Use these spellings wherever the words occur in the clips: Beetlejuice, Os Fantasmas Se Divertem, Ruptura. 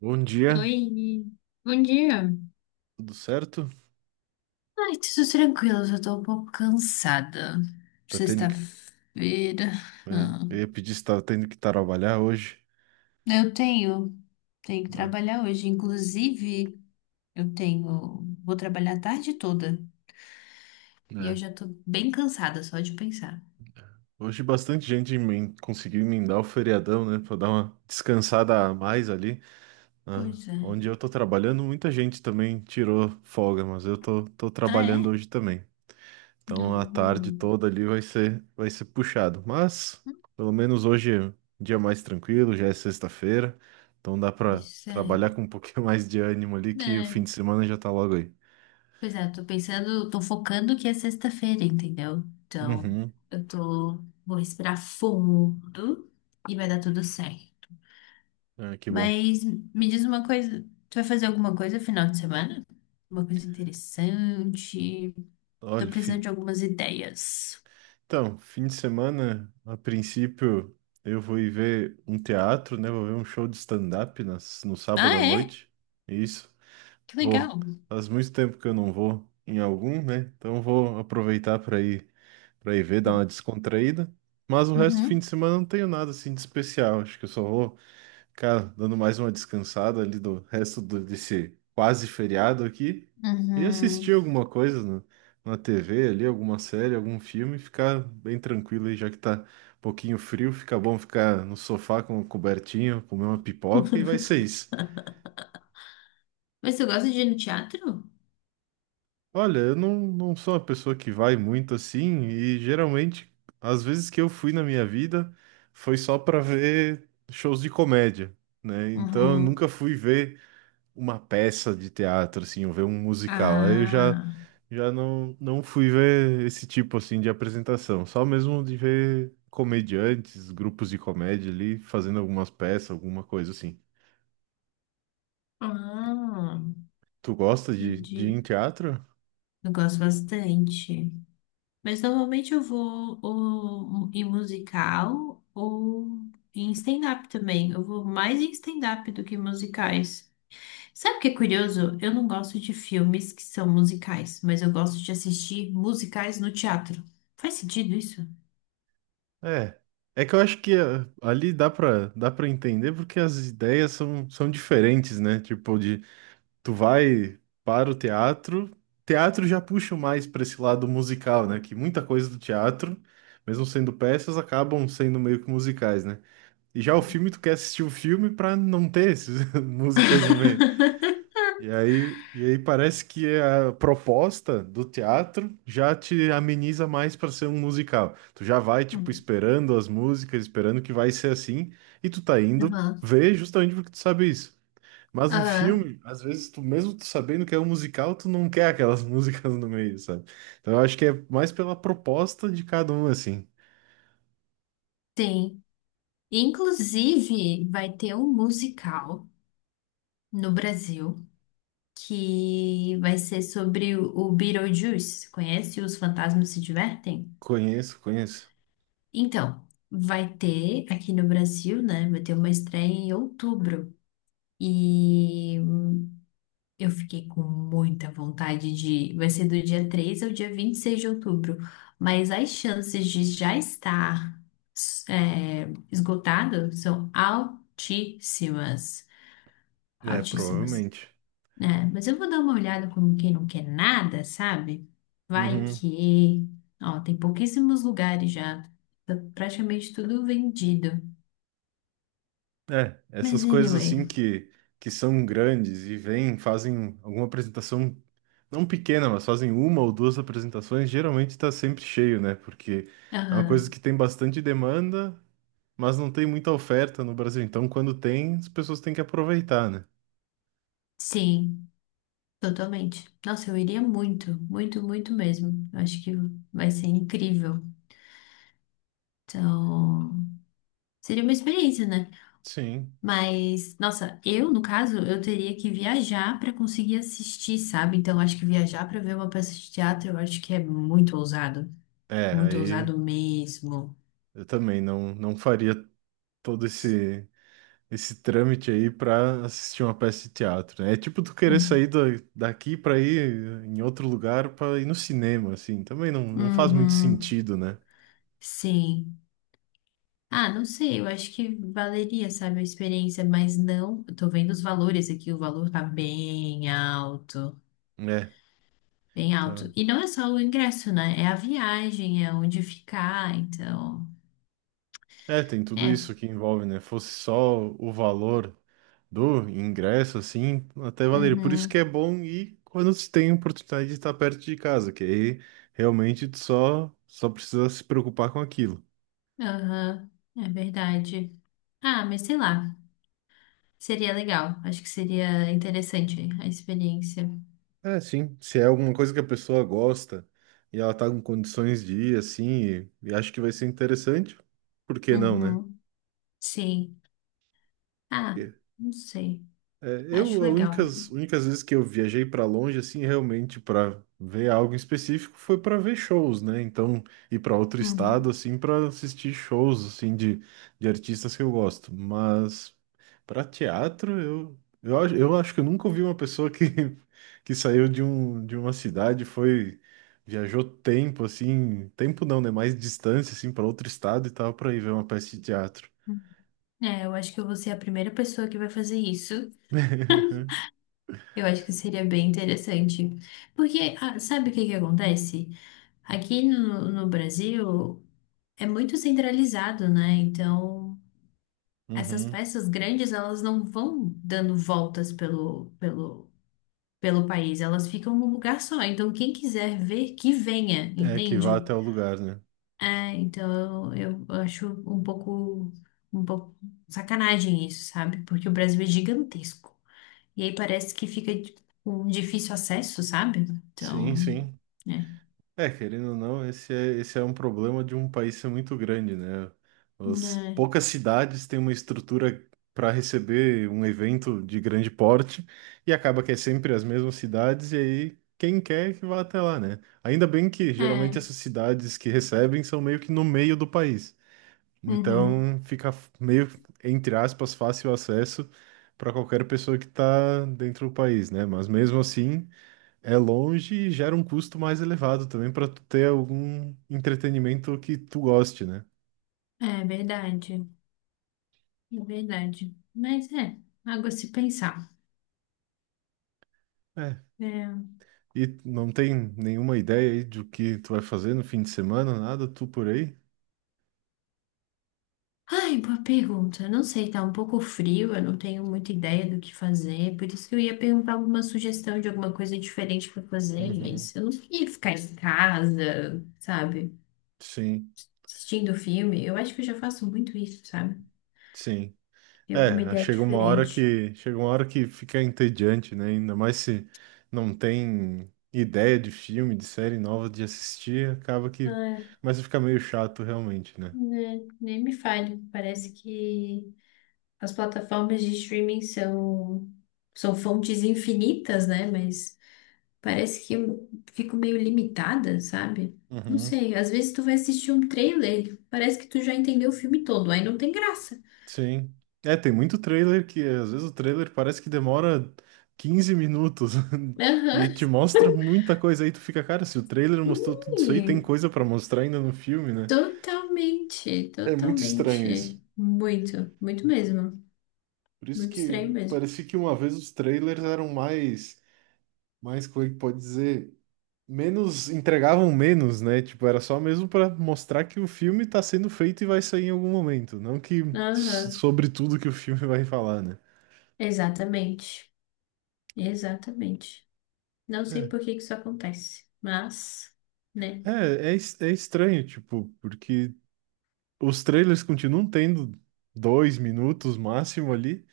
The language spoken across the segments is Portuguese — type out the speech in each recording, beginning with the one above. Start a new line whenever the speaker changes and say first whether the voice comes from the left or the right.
right: Bom dia,
left: Oi, bom dia.
right: tudo certo?
left: Ai, tudo tranquilo, já tô um pouco cansada.
right: Tá tendo que.
left: Sexta-feira.
right: É,
left: Ah,
right: eu ia pedir se tava tendo que trabalhar hoje.
left: eu tenho, tenho que
right: Ah,
left: trabalhar hoje. Inclusive, vou trabalhar a tarde toda. E eu
right: é.
left: já tô bem cansada só de pensar.
right: Hoje bastante gente conseguiu emendar o feriadão, né? Pra dar uma descansada a mais ali. Ah,
left: Pois é.
right: onde eu tô trabalhando, muita gente também tirou folga, mas eu tô
left: Ah, é?
right: trabalhando hoje também. Então
left: Não,
right: a tarde
left: não.
right: toda ali vai ser puxado. Mas pelo menos hoje é um dia mais tranquilo, já é sexta-feira. Então dá pra
left: Pois é.
right: trabalhar com um pouquinho mais de ânimo ali, que o fim
left: É.
right: de semana já tá logo aí.
left: Pois é, tô focando que é sexta-feira, entendeu? Então,
right: Uhum.
left: vou respirar fundo e vai dar tudo certo.
right: Ah, que bom.
left: Mas me diz uma coisa, tu vai fazer alguma coisa no final de semana? Uma coisa interessante? Tô
right: Olha,
left: precisando de algumas ideias.
right: então, fim de semana, a princípio, eu vou ir ver um teatro, né? Vou ver um show de stand-up no sábado
left: Ah,
right: à
left: é?
right: noite. Isso,
left: Que
right: vou.
left: legal.
right: Faz muito tempo que eu não vou em algum, né? Então vou aproveitar para ir ver, dar uma descontraída. Mas o resto do fim
left: Uhum,
right: de semana eu não tenho nada assim de especial. Acho que eu só vou. Cara, dando mais uma descansada ali do desse quase feriado aqui e
left: uhum.
right: assistir alguma coisa na TV ali, alguma série, algum filme, e ficar bem tranquilo aí, já que tá um pouquinho frio, fica bom ficar no sofá com uma cobertinha, comer uma pipoca e vai ser isso.
left: Mas tu gosta de ir no teatro?
right: Olha, eu não sou uma pessoa que vai muito assim e geralmente, às vezes que eu fui na minha vida, foi só pra ver shows de comédia, né? Então eu
left: Uhum.
right: nunca fui ver uma peça de teatro, assim, ou ver um musical. Aí
left: Ah,
right: já não fui ver esse tipo, assim, de apresentação. Só mesmo de ver comediantes, grupos de comédia ali, fazendo algumas peças, alguma coisa assim.
left: ah,
right: Tu gosta de ir
left: entendi.
right: em teatro?
left: Eu gosto bastante. Mas normalmente eu vou ou em musical ou em stand-up também. Eu vou mais em stand-up do que em musicais. Sabe o que é curioso? Eu não gosto de filmes que são musicais, mas eu gosto de assistir musicais no teatro. Faz sentido isso?
right: É. É que eu acho que ah, ali dá pra entender porque as ideias são diferentes, né? Tipo, de tu vai para o teatro, teatro já puxa mais para esse lado musical, né? Que muita coisa do teatro, mesmo sendo peças, acabam sendo meio que musicais, né? E já o filme, tu quer assistir o filme para não ter essas músicas no meio. E aí parece que a proposta do teatro já te ameniza mais para ser um musical. Tu já vai, tipo,
left: Hum.
right: esperando as músicas, esperando que vai ser assim, e tu tá indo
left: Aham,
right: ver justamente porque tu sabe isso. Mas um
left: aham,
right: filme, às vezes, tu mesmo tu sabendo que é um musical, tu não quer aquelas músicas no meio, sabe? Então eu acho que é mais pela proposta de cada um, assim.
left: tem. Inclusive, vai ter um musical no Brasil que vai ser sobre o Beetlejuice. Conhece Os Fantasmas Se Divertem?
right: Conheço, conheço.
left: Então, vai ter aqui no Brasil, né? Vai ter uma estreia em outubro. E eu fiquei com muita vontade de. Vai ser do dia 3 ao dia 26 de outubro. Mas as chances de já estar é, esgotado são altíssimas.
right: É,
left: Altíssimas,
right: provavelmente.
left: né? Mas eu vou dar uma olhada como quem não quer nada, sabe? Vai
right: Uhum.
left: que. Ó, tem pouquíssimos lugares já. Tá praticamente tudo vendido.
right: É,
left: Mas
right: essas coisas
left: anyway,
right: assim que são grandes e vêm, fazem alguma apresentação, não pequena, mas fazem uma ou duas apresentações, geralmente tá sempre cheio, né? Porque é uma coisa
left: aham,
right: que tem bastante demanda, mas não tem muita oferta no Brasil. Então, quando tem, as pessoas têm que aproveitar, né?
left: sim, totalmente. Nossa, eu iria muito, muito, muito mesmo. Eu acho que vai ser incrível. Então, seria uma experiência, né?
right: Sim.
left: Mas, nossa, no caso, eu teria que viajar para conseguir assistir, sabe? Então, acho que viajar para ver uma peça de teatro, eu acho que é muito ousado.
right: É,
left: Muito
right: aí
left: ousado mesmo.
right: eu também não faria todo esse trâmite aí pra assistir uma peça de teatro, né? É tipo tu querer sair
left: Uhum.
right: daqui pra ir em outro lugar pra ir no cinema, assim. Também não faz muito
left: Uhum,
right: sentido, né?
left: sim. Ah, não sei, eu acho que valeria, sabe, a experiência, mas não, eu tô vendo os valores aqui, o valor tá bem alto,
right: É,
left: bem
right: tá.
left: alto. E não é só o ingresso, né? É a viagem, é onde ficar, então.
right: É, tem tudo
left: É,
right: isso que envolve, né? Fosse só o valor do ingresso, assim, até valeria. Por isso que
left: uhum,
right: é bom ir quando se tem a oportunidade de estar perto de casa, que aí realmente só precisa se preocupar com aquilo.
left: aham, é verdade. Ah, mas sei lá, seria legal, acho que seria interessante a experiência.
right: É, sim. Se é alguma coisa que a pessoa gosta e ela tá com condições de ir, assim, e acho que vai ser interessante, por que não, né?
left: Uhum, sim. Ah, não sei,
right: É, eu,
left: acho
right: as
left: legal.
right: únicas vezes que eu viajei para longe, assim, realmente para ver algo em específico, foi para ver shows, né? Então, ir para outro estado,
left: Uhum.
right: assim, para assistir shows, assim, de artistas que eu gosto. Mas para teatro, eu acho que eu nunca ouvi uma pessoa que, que saiu de, um, de uma cidade, foi, viajou tempo, assim, tempo não, né? Mais distância, assim, para outro estado e tal, para ir ver uma peça de teatro.
left: É, eu acho que eu vou ser a primeira pessoa que vai fazer isso. Eu acho que seria bem interessante. Porque, ah, sabe o que que acontece? Aqui no Brasil é muito centralizado, né? Então, essas
right: Uhum.
left: peças grandes, elas não vão dando voltas pelo país, elas ficam num lugar só. Então, quem quiser ver, que venha,
right: É, que vá
left: entende?
right: até o lugar, né?
left: É, então, eu acho um pouco sacanagem isso, sabe? Porque o Brasil é gigantesco. E aí parece que fica tipo, com difícil acesso, sabe?
right: Sim,
left: Então,
right: sim.
left: é.
right: É, querendo ou não, esse é um problema de um país ser muito grande, né? As poucas cidades têm uma estrutura para receber um evento de grande porte e acaba que é sempre as mesmas cidades, e aí quem quer que vá até lá, né? Ainda bem que
left: É,
right: geralmente
left: é,
right: essas cidades que recebem são meio que no meio do país.
left: uhum,
right: Então fica meio, entre aspas, fácil acesso para qualquer pessoa que está dentro do país, né? Mas mesmo assim. É longe e gera um custo mais elevado também para tu ter algum entretenimento que tu goste, né?
left: é verdade, é verdade. Mas é, algo a se pensar.
right: É.
left: É.
right: E não tem nenhuma ideia aí do que tu vai fazer no fim de semana, nada, tu por aí?
left: Ai, boa pergunta. Não sei, tá um pouco frio, eu não tenho muita ideia do que fazer, por isso que eu ia perguntar alguma sugestão de alguma coisa diferente pra fazer,
right: Uhum.
left: mas eu não ia ficar em casa, sabe?
right: Sim,
left: Assistindo filme. Eu acho que eu já faço muito isso, sabe?
right: sim.
left: Ter alguma
right: É,
left: ideia diferente.
right: chega uma hora que fica entediante, né? Ainda mais se não tem ideia de filme, de série nova de assistir, acaba que
left: Ah.
right: começa a ficar meio chato realmente, né?
left: Né, nem me fale. Parece que as plataformas de streaming são fontes infinitas, né? Mas parece que eu fico meio limitada, sabe? Não
right: Uhum.
left: sei, às vezes tu vai assistir um trailer, parece que tu já entendeu o filme todo, aí não tem graça.
right: Sim. É, tem muito trailer que às vezes o trailer parece que demora 15 minutos e
left: Aham.
right: te mostra muita coisa aí, tu fica, cara, se o trailer mostrou tudo isso aí, tem
left: Ih.
right: coisa pra mostrar ainda no filme, né?
left: Totalmente,
right: É muito estranho isso.
left: totalmente. Muito, muito mesmo.
right: Por isso
left: Muito estranho
right: que
left: mesmo.
right: parecia que uma vez os trailers eram mais como é que pode dizer, menos, entregavam menos, né? Tipo, era só mesmo pra mostrar que o filme tá sendo feito e vai sair em algum momento, não que
left: Aham.
right: sobre tudo que o filme vai falar, né?
left: Exatamente. Exatamente. Não sei
right: É,
left: por que que isso acontece, mas, né?
right: É estranho, tipo, porque os trailers continuam tendo 2 minutos máximo ali,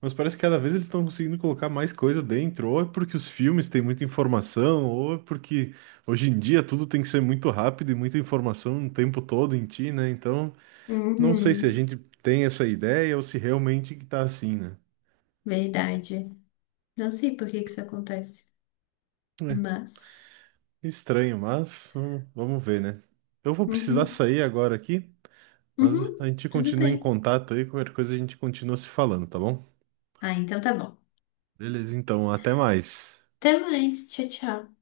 right: mas parece que cada vez eles estão conseguindo colocar mais coisa dentro, ou é porque os filmes têm muita informação, ou é porque hoje em dia tudo tem que ser muito rápido e muita informação o tempo todo em ti, né? Então, não sei se a
left: Uhum.
right: gente tem essa ideia ou se realmente que tá assim, né?
left: Verdade. Não sei por que que isso acontece,
right: É,
left: mas.
right: estranho, mas vamos ver, né? Eu vou precisar
left: Uhum.
right: sair agora aqui. Mas a
left: Uhum.
right: gente
left: Tudo
right: continua em
left: bem.
right: contato aí, qualquer coisa a gente continua se falando, tá bom?
left: Ah, então tá bom.
right: Beleza, então, até mais.
left: Até mais. Tchau, tchau.